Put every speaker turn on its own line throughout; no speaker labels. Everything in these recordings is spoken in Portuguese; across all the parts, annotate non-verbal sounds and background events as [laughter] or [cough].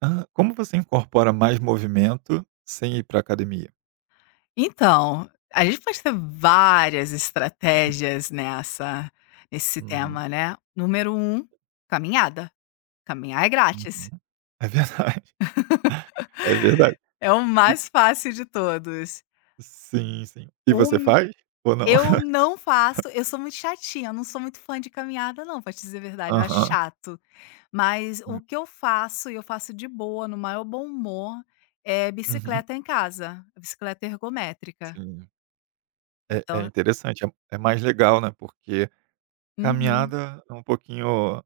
Ah, como você incorpora mais movimento sem ir para academia?
Então, a gente pode ter várias estratégias nessa nesse
Uhum,
tema, né. Número um, caminhada. Caminhar é
uhum.
grátis,
É verdade, [laughs] é verdade.
é o mais fácil de todos.
E sim, sim. E
O
você faz ou não?
Eu
[laughs]
não faço, eu sou muito chatinha, eu não sou muito fã de caminhada não, pra te dizer a verdade, eu acho
Aham.
chato. Mas o
Hum,
que eu faço, e eu faço de boa, no maior bom humor, é
uhum,
bicicleta em casa, bicicleta ergométrica.
sim. É
Então.
interessante, é mais legal, né, porque
Uhum.
caminhada é um pouquinho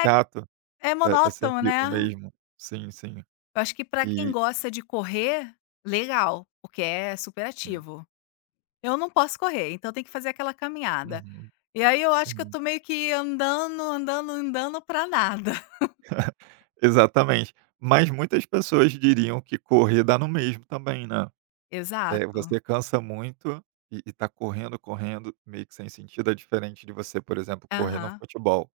É, é
é
monótono,
sempre
né.
o mesmo. Sim, sim.
Eu acho que pra quem
E
gosta de correr, legal, porque é super
sim.
ativo. Eu não posso correr, então tem que fazer aquela caminhada.
Uhum,
E aí eu acho que eu
sim.
tô meio que andando, andando, andando pra nada. [laughs]
Exatamente. Mas muitas pessoas diriam que correr dá no mesmo também, né? É,
Exato.
você cansa muito e tá correndo, correndo, meio que sem sentido, é diferente de você, por exemplo, correr no
Aham.
futebol,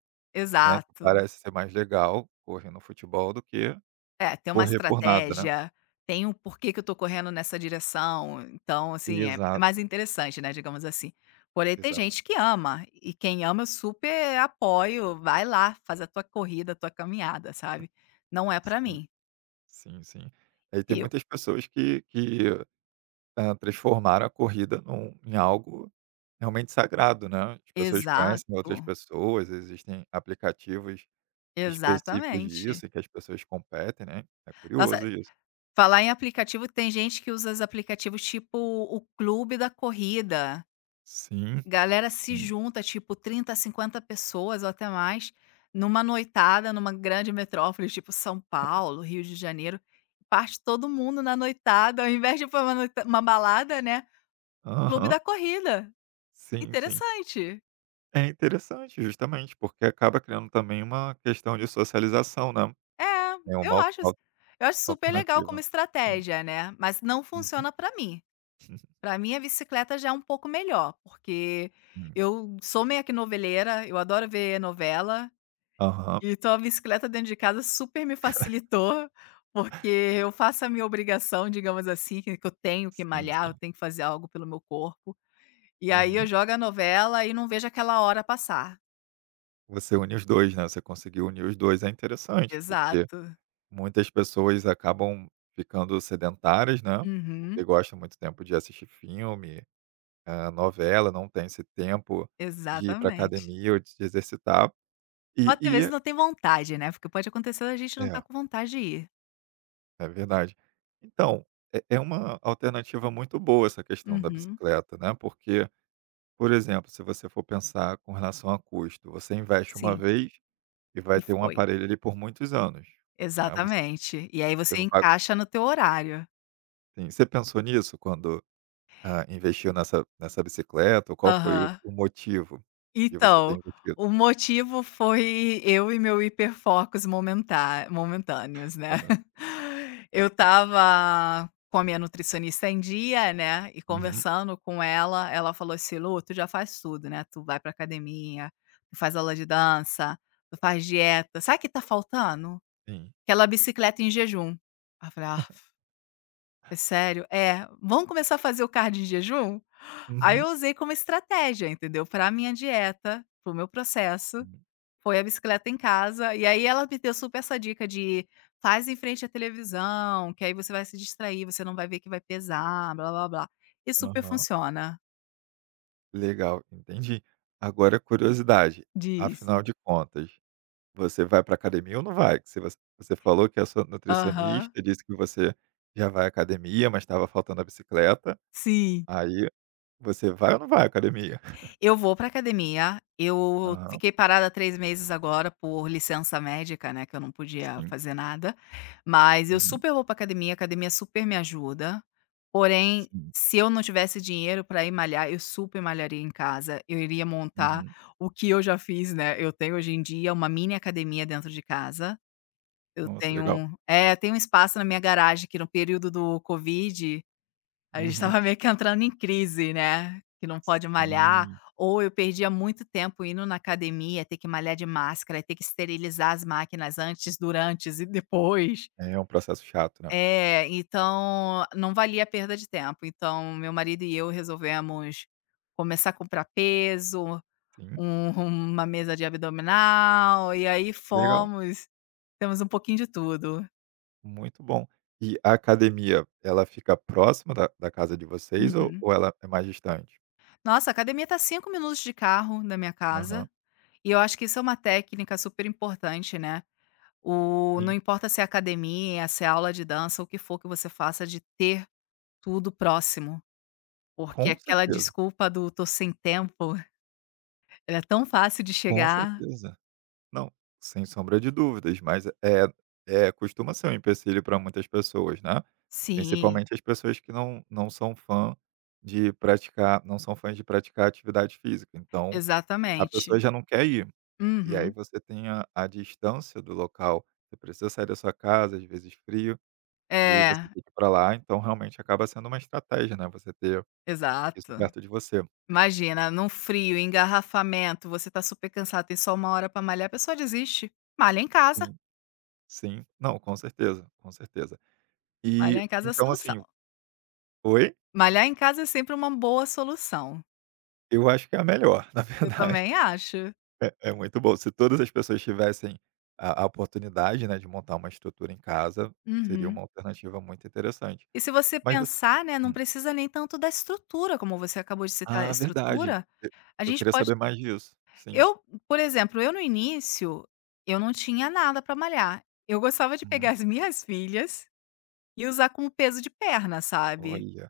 né, que
Exato.
parece ser mais legal correr no futebol do que
É, tem uma
correr por nada, né.
estratégia, tem um porquê que eu tô correndo nessa direção. Então, assim, é mais
Exato,
interessante, né, digamos assim. Porém, tem
exato.
gente que ama, e quem ama eu super apoio, vai lá, faz a tua corrida, a tua caminhada, sabe. Não é pra
Sim,
mim.
sim, sim. Aí tem muitas pessoas que transformaram a corrida num em algo realmente sagrado, né. As pessoas conhecem outras
Exato,
pessoas, existem aplicativos específicos
exatamente.
disso, em que as pessoas competem, né. É
Nossa,
curioso isso.
falar em aplicativo, tem gente que usa os aplicativos tipo o clube da corrida.
Sim.
Galera se junta, tipo 30, 50 pessoas ou até mais, numa noitada, numa grande metrópole, tipo São Paulo, Rio de Janeiro. Parte todo mundo na noitada, ao invés de for uma noita uma balada, né, clube
Aham.
da corrida.
Sim, sim.
Interessante.
É interessante, justamente, porque acaba criando também uma questão de socialização, né.
É,
É uma
eu
al
acho
al
eu acho super legal como
alternativa. Sim.
estratégia, né, mas não funciona pra mim. Pra mim, a bicicleta já é um pouco melhor, porque
Uhum.
eu sou meio que noveleira, eu adoro ver novela,
Aham.
então a bicicleta dentro de casa super me facilitou, porque eu faço a minha obrigação, digamos assim, que eu tenho que
Sim,
malhar, eu
sim.
tenho que fazer algo pelo meu corpo. E aí eu
Uhum.
jogo a novela e não vejo aquela hora passar.
Você une os dois, né? Você conseguiu unir os dois. É interessante, porque
Exato.
muitas pessoas acabam ficando sedentárias, né, porque
Uhum,
gosta muito tempo de assistir filme, novela, não tem esse tempo de ir para
exatamente.
academia ou de se exercitar.
Ou
E
até mesmo
e
não tem vontade, né, porque pode acontecer da gente não tá
é
com vontade de ir.
É verdade. Então, é uma alternativa muito boa essa questão da
Uhum,
bicicleta, né, porque, por exemplo, se você for pensar com relação a custo, você investe uma
sim,
vez e vai
e
ter um
foi.
aparelho ali por muitos anos, né, você
Exatamente. E aí
você
você
não paga.
encaixa no teu horário.
Sim, você pensou nisso quando, investiu nessa bicicleta? Ou qual foi o
Aham.
o motivo de você ter
Então,
investido?
o motivo foi eu e meu hiperfocos momentá momentâneos, né.
Correto.
[laughs] Eu estava com a minha nutricionista em dia, né, e
Uhum,
conversando com ela, ela falou assim: "Lu, tu já faz tudo, né, tu vai pra academia, tu faz aula de dança, tu faz dieta, sabe o que tá faltando?
sim.
Aquela bicicleta em jejum". Aí eu falei: "Ah". É sério? É. Vamos começar a fazer o cardio em jejum? Aí eu
Uhum,
usei como estratégia, entendeu, para minha dieta, para o meu processo,
sim.
foi a bicicleta em casa, e aí ela me deu super essa dica de: "Faz em frente à televisão, que aí você vai se distrair, você não vai ver que vai pesar, blá-blá-blá". E super
Aham.
funciona.
Legal, entendi. Agora curiosidade,
Diz.
afinal de contas. Você vai para academia ou não vai? Que se você falou que a sua
Aham.
nutricionista disse que você já vai à academia, mas estava faltando a bicicleta,
Sim.
aí você vai ou não vai à academia? [laughs]
Eu vou pra academia, eu
Aham,
fiquei parada 3 meses agora por licença médica, né, que eu não podia
sim.
fazer nada, mas eu
Uhum,
super vou pra academia, a academia super me ajuda, porém,
sim.
se eu não tivesse dinheiro pra ir malhar, eu super malharia em casa, eu iria montar
Uhum.
o que eu já fiz, né, eu tenho hoje em dia uma mini academia dentro de casa, eu
Nossa, legal.
tenho é, eu tenho um espaço na minha garagem que no período do covid a gente
Uhum.
estava meio que entrando em crise, né, que não pode malhar,
Sim.
ou eu perdia muito tempo indo na academia, ter que malhar de máscara, ter que esterilizar as máquinas antes, durante e depois.
É um processo chato, né.
É, então não valia a perda de tempo. Então meu marido e eu resolvemos começar a comprar peso,
Sim,
um [laughs] uma mesa de abdominal, e aí
legal,
fomos, temos um pouquinho de tudo.
muito bom. E a academia, ela fica próxima da casa de vocês ou
Uhum.
ou ela é mais distante?
Nossa, a academia tá 5 minutos de carro da minha casa.
Aham.
E eu acho que isso é uma técnica super importante, né. O Não
Sim,
importa se é academia, se é aula de dança, o que for que você faça, de ter tudo próximo, porque
com
aquela
certeza,
desculpa do "tô sem tempo", ela é tão fácil de
com
chegar.
certeza. Não, sem sombra de dúvidas, mas é costuma ser um empecilho para muitas pessoas, né,
Sim,
principalmente as pessoas que não não são fã de praticar não são fãs de praticar atividade física, então a pessoa
exatamente.
já não quer ir, e aí
Uhum.
você tem a distância do local, você precisa sair da sua casa, às vezes frio, e aí você
É,
tem que ir para lá, então realmente acaba sendo uma estratégia, né, você ter isso
exato.
perto de você.
Imagina, num frio, engarrafamento, você tá super cansado, tem só uma hora pra malhar, a pessoa desiste. Malha em casa,
Sim, sim. Não, com certeza, com certeza. E,
malhar em casa é a
então
solução.
assim, oi?
Malhar em casa é sempre uma boa solução.
Eu acho que é a melhor, [laughs] na
Eu
verdade.
também acho.
É muito bom. Se todas as pessoas tivessem a oportunidade, né, de montar uma estrutura em casa, seria
Uhum.
uma alternativa muito interessante.
E se você
Mas você
pensar, né, não
hum.
precisa nem tanto da estrutura, como você acabou de citar a
Ah, verdade.
estrutura,
E
a
eu
gente
queria
pode
saber mais disso. Sim.
eu, por exemplo, eu no início, eu não tinha nada para malhar. Eu gostava de pegar
Uhum.
as [laughs] minhas filhas e usar como peso de perna, sabe.
Olha.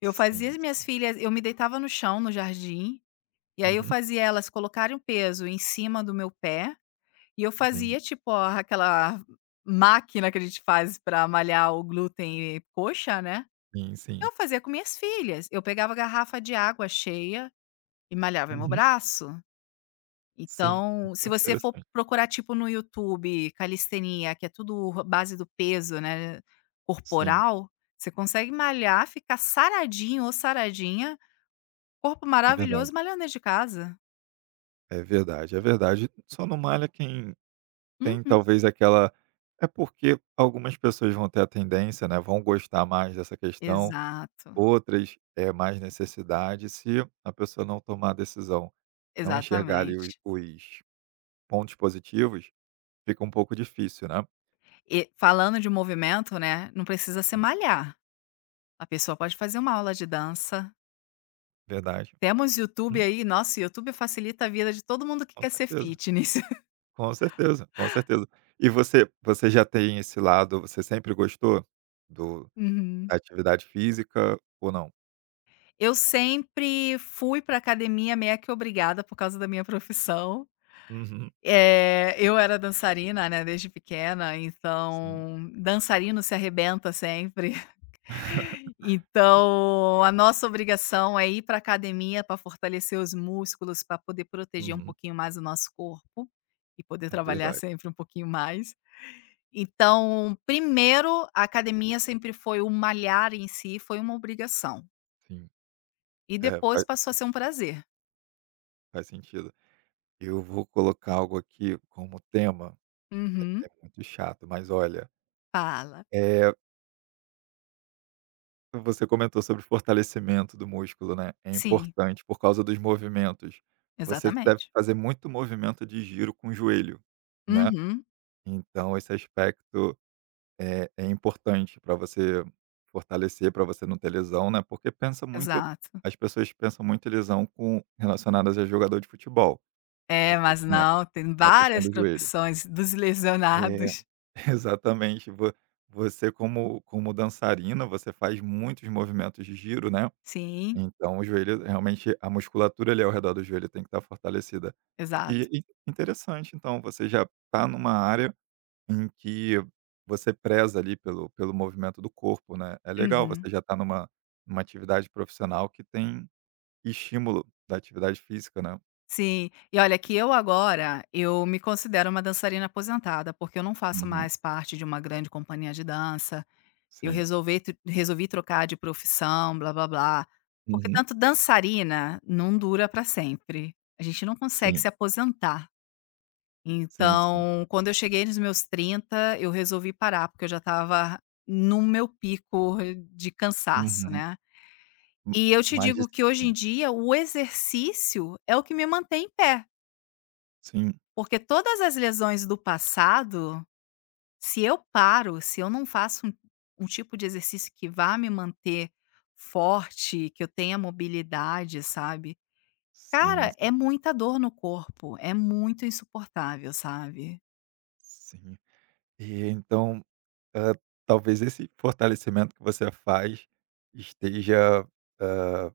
Eu fazia
Sim,
as minhas
sim.
filhas eu me deitava no chão, no jardim, e aí eu
Uhum.
fazia elas colocarem o peso em cima do meu pé, e eu
Entendi.
fazia tipo aquela máquina que a gente faz para malhar o glúten e coxa, né.
Sim, sim.
Eu fazia com minhas filhas, eu pegava a garrafa de água cheia e malhava meu
Uhum.
braço.
Sim.
Então, se
Muito
você for
interessante.
procurar, tipo, no YouTube, calistenia, que é tudo a base do peso, né,
Sim,
corporal, você consegue malhar, ficar saradinho ou saradinha, corpo
é verdade.
maravilhoso, malhando dentro de casa.
É verdade, é verdade. Só não malha quem. Tem
Uhum.
talvez aquela. É porque algumas pessoas vão ter a tendência, né, vão gostar mais dessa questão,
Exato,
outras é mais necessidade, se a pessoa não tomar a decisão, não enxergar ali os
exatamente.
os pontos positivos, fica um pouco difícil, né.
E falando de movimento, né, não precisa ser malhar, a pessoa pode fazer uma aula de dança.
Verdade.
Temos YouTube
Hum,
aí, nossa, o YouTube facilita a vida de todo mundo que
com
quer ser
certeza,
fitness. [laughs]
com certeza, com certeza. E você já tem esse lado. Você sempre gostou do
Uhum.
da atividade física ou não?
Eu sempre fui pra academia meio que obrigada por causa da minha profissão.
Uhum,
Eu era dançarina, né, desde pequena,
sim.
então dançarino se arrebenta sempre. [laughs]
[laughs] Sim.
Então, a nossa obrigação é ir para academia para fortalecer os músculos, para poder proteger um
Uhum.
pouquinho mais o nosso corpo e poder
É
trabalhar
verdade,
sempre um pouquinho mais. Então, primeiro, a academia sempre foi o malhar em si foi uma obrigação,
sim.
e
É,
depois
faz
passou a
faz
ser um
sentido,
prazer.
faz sentido. Eu vou colocar algo aqui como tema, é
Uhum.
muito chato, mas olha,
Fala.
é você comentou sobre o fortalecimento do músculo, né, é
Sim,
importante por causa dos movimentos. Você deve
exatamente.
fazer muito movimento de giro com o joelho, né,
Uhum,
então esse aspecto é importante para você fortalecer, para você não ter lesão, né, porque pensa muito
exato.
as pessoas pensam muito em lesão com relacionadas a jogador de futebol,
É,
porque
mas
tinha a
não, tem
a questão
várias
do joelho.
profissões dos
É.
lesionados.
Exatamente. Vo Você como dançarina, você faz muitos movimentos de giro, né,
Sim,
então o joelho realmente a musculatura ali ao redor do joelho tem que estar fortalecida.
exato.
E interessante então, você já está numa área em que você preza ali pelo movimento do corpo, né, é legal,
Uhum.
você já está numa atividade profissional que tem estímulo da atividade física, né.
Sim. E olha que eu agora, eu me considero uma dançarina aposentada, porque eu não faço
Uhum,
mais parte de uma grande companhia de dança. Eu
sim.
resolvi, tr resolvi trocar de profissão, blá-blá-blá, porque
Uhum,
tanto dançarina não dura para sempre, a gente não consegue
sim,
se aposentar.
sim, sim.
Então, quando eu cheguei nos meus 30, eu resolvi parar, porque eu já estava no meu pico de cansaço,
Uhum.
né.
M
E eu te
mais
digo que hoje em
disciplina.
dia o exercício é o que me mantém em pé,
Sim.
porque todas as lesões do passado. Se eu paro, se eu não faço um tipo de exercício que vá me manter forte, que eu tenha mobilidade, sabe.
Sim,
Cara, é muita dor no corpo, é muito insuportável, sabe.
sim. E então, hã, talvez esse fortalecimento que você faz esteja, hã,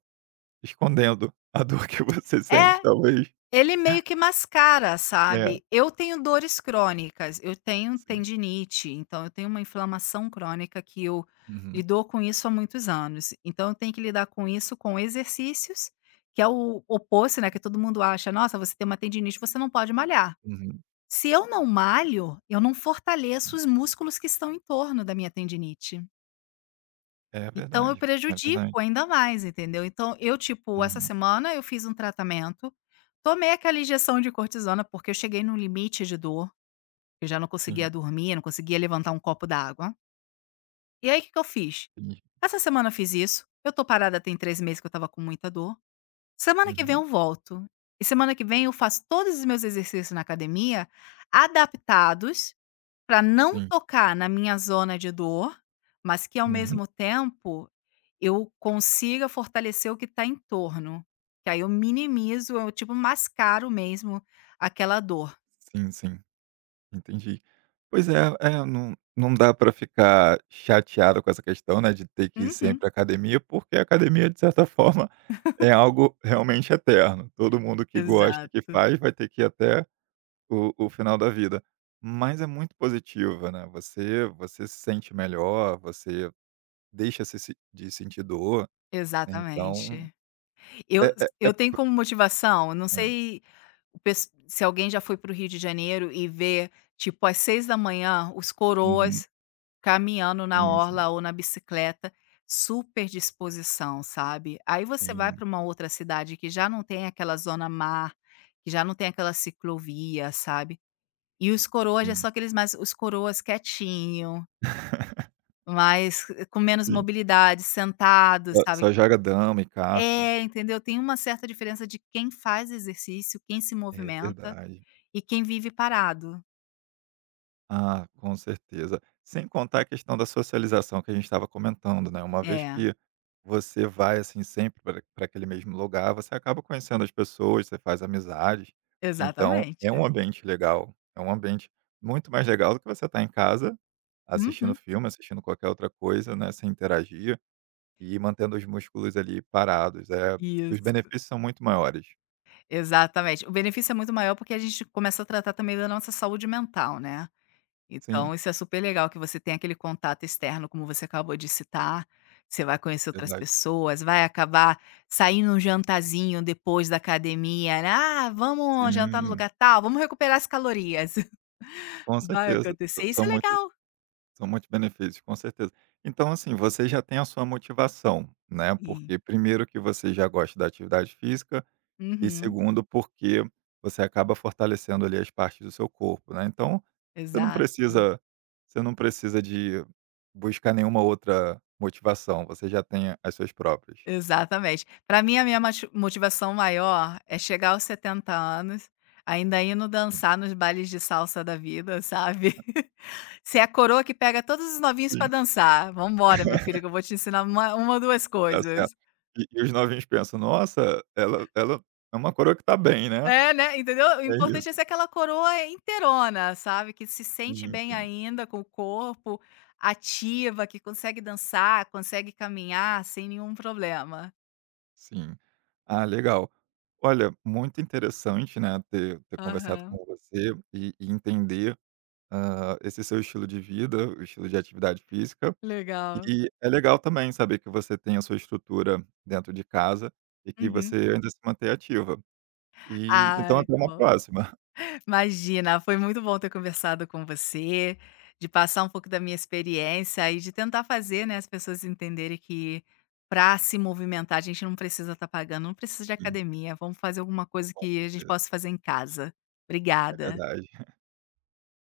escondendo a dor [laughs] que você
É.
sente, talvez.
Ele meio que mascara,
É,
sabe. Eu tenho dores crônicas, eu tenho
sim.
tendinite, então eu tenho uma inflamação crônica que eu
Uhum,
lido com isso há muitos anos. Então eu tenho que lidar com isso com exercícios, que é o oposto, né, que todo mundo acha: "Nossa, você tem uma tendinite, você não pode malhar".
uhum.
Se eu não malho, eu não fortaleço os músculos que estão em torno da minha tendinite.
É
Então eu
verdade, é verdade.
prejudico ainda mais, entendeu. Então eu, tipo, essa
Uhum.
semana eu fiz um tratamento, tomei aquela injeção de cortisona, porque eu cheguei no limite de dor, eu já não
Sim,
conseguia dormir, não conseguia levantar um copo d'água. E aí o que que eu fiz?
entendi.
Essa semana eu fiz isso, eu tô parada tem 3 meses que eu estava com muita dor, semana que vem
Uhum.
eu volto, e semana que vem eu faço todos os meus exercícios na academia, adaptados para não
Sim.
tocar na minha zona de dor, mas que ao
Uhum.
mesmo tempo eu consiga fortalecer o que está em torno, que aí eu minimizo, eu tipo mascaro mesmo aquela dor.
Sim, sim. Entendi. Pois é, não dá para ficar chateado com essa questão, né, de ter que ir
Uhum,
sempre à academia, porque a academia, de certa [laughs] forma, é algo realmente eterno. Todo mundo que gosta, que
exato,
faz, vai ter que ir até o final da vida. Mas é muito positiva, né, você se sente melhor, você deixa se de sentir dor, né, então
exatamente. Eu
é é
eu
é
tenho como motivação, não sei o pes se alguém já foi para o Rio de Janeiro e vê, tipo, às 6 da manhã os
uhum,
coroas caminhando na
sim, sim,
orla ou na bicicleta, super disposição, sabe. Aí você vai
sim,
para uma outra cidade que já não tem aquela zona mar, que já não tem aquela ciclovia, sabe. E os coroas é
sim.
só aqueles mais os coroas quietinho,
[laughs]
mais com menos
Sim.
mobilidade, sentados,
Só
sabe.
só joga dama e carta.
É, entendeu. Tem uma certa diferença de quem faz exercício, quem se
É
movimenta
verdade.
e quem vive parado.
Ah, com certeza. Sem contar a questão da socialização que a gente estava comentando, né? Uma vez
É,
que você vai assim sempre para aquele mesmo lugar, você acaba conhecendo as pessoas, você faz amizades. Então, é
exatamente.
um ambiente legal, é um ambiente muito mais legal do que você estar em casa assistindo
Uhum,
filme, assistindo qualquer outra coisa, né, sem interagir e mantendo os músculos ali parados. É, os
isso.
benefícios são muito maiores.
Exatamente. O benefício é muito maior porque a gente começa a tratar também da nossa saúde mental, né. Então
Sim,
isso é super legal que você tem aquele contato externo, como você acabou de citar, você vai conhecer outras
verdade.
pessoas, vai acabar saindo um jantarzinho depois da academia, né, "Ah, vamos jantar no
Sim,
lugar tal, vamos recuperar as calorias". [laughs]
com
Vai
certeza.
acontecer, isso é legal.
São muitos benefícios, com certeza. Então, assim, você já tem a sua motivação, né?
Sim.
Porque primeiro que você já gosta da atividade física e
Uhum.
segundo porque você acaba fortalecendo ali as partes do seu corpo, né? Então, você não
Exato.
precisa você não precisa de buscar nenhuma outra motivação, você já tem as suas próprias.
Exatamente. Para mim, a minha mati motivação maior é chegar aos 70 anos, ainda indo
Sim,
dançar nos bailes de salsa da vida, sabe. [laughs] Ser a coroa que pega todos os novinhos para
sim,
dançar. "Vamos embora, meu filho, que eu vou te ensinar uma ou 2
tá
coisas".
certo. E os novinhos pensam: "Nossa, ela é uma coroa que tá bem, né?"
É, né, entendeu. O
É
importante
isso.
é ser aquela coroa inteirona, sabe, que se sente
Sim,
bem
sim.
ainda com o corpo, ativa, que consegue dançar, consegue caminhar sem nenhum problema.
Sim. Ah, legal. Olha, muito interessante, né, ter conversado com
Aham,
você e entender, esse seu estilo de vida, o estilo de atividade física.
legal.
E é legal também saber que você tem a sua estrutura dentro de casa e que você
Uhum.
ainda se mantém ativa. E então
Ai,
até
que
uma
bom.
próxima.
Imagina, foi muito bom ter conversado com você, de passar um pouco da minha experiência e de tentar fazer, né, as pessoas entenderem que para se movimentar a gente não precisa estar pagando, não precisa de
[laughs] Sim,
academia, vamos fazer alguma coisa
com
que a gente
certeza,
possa fazer em casa.
é
Obrigada.
verdade.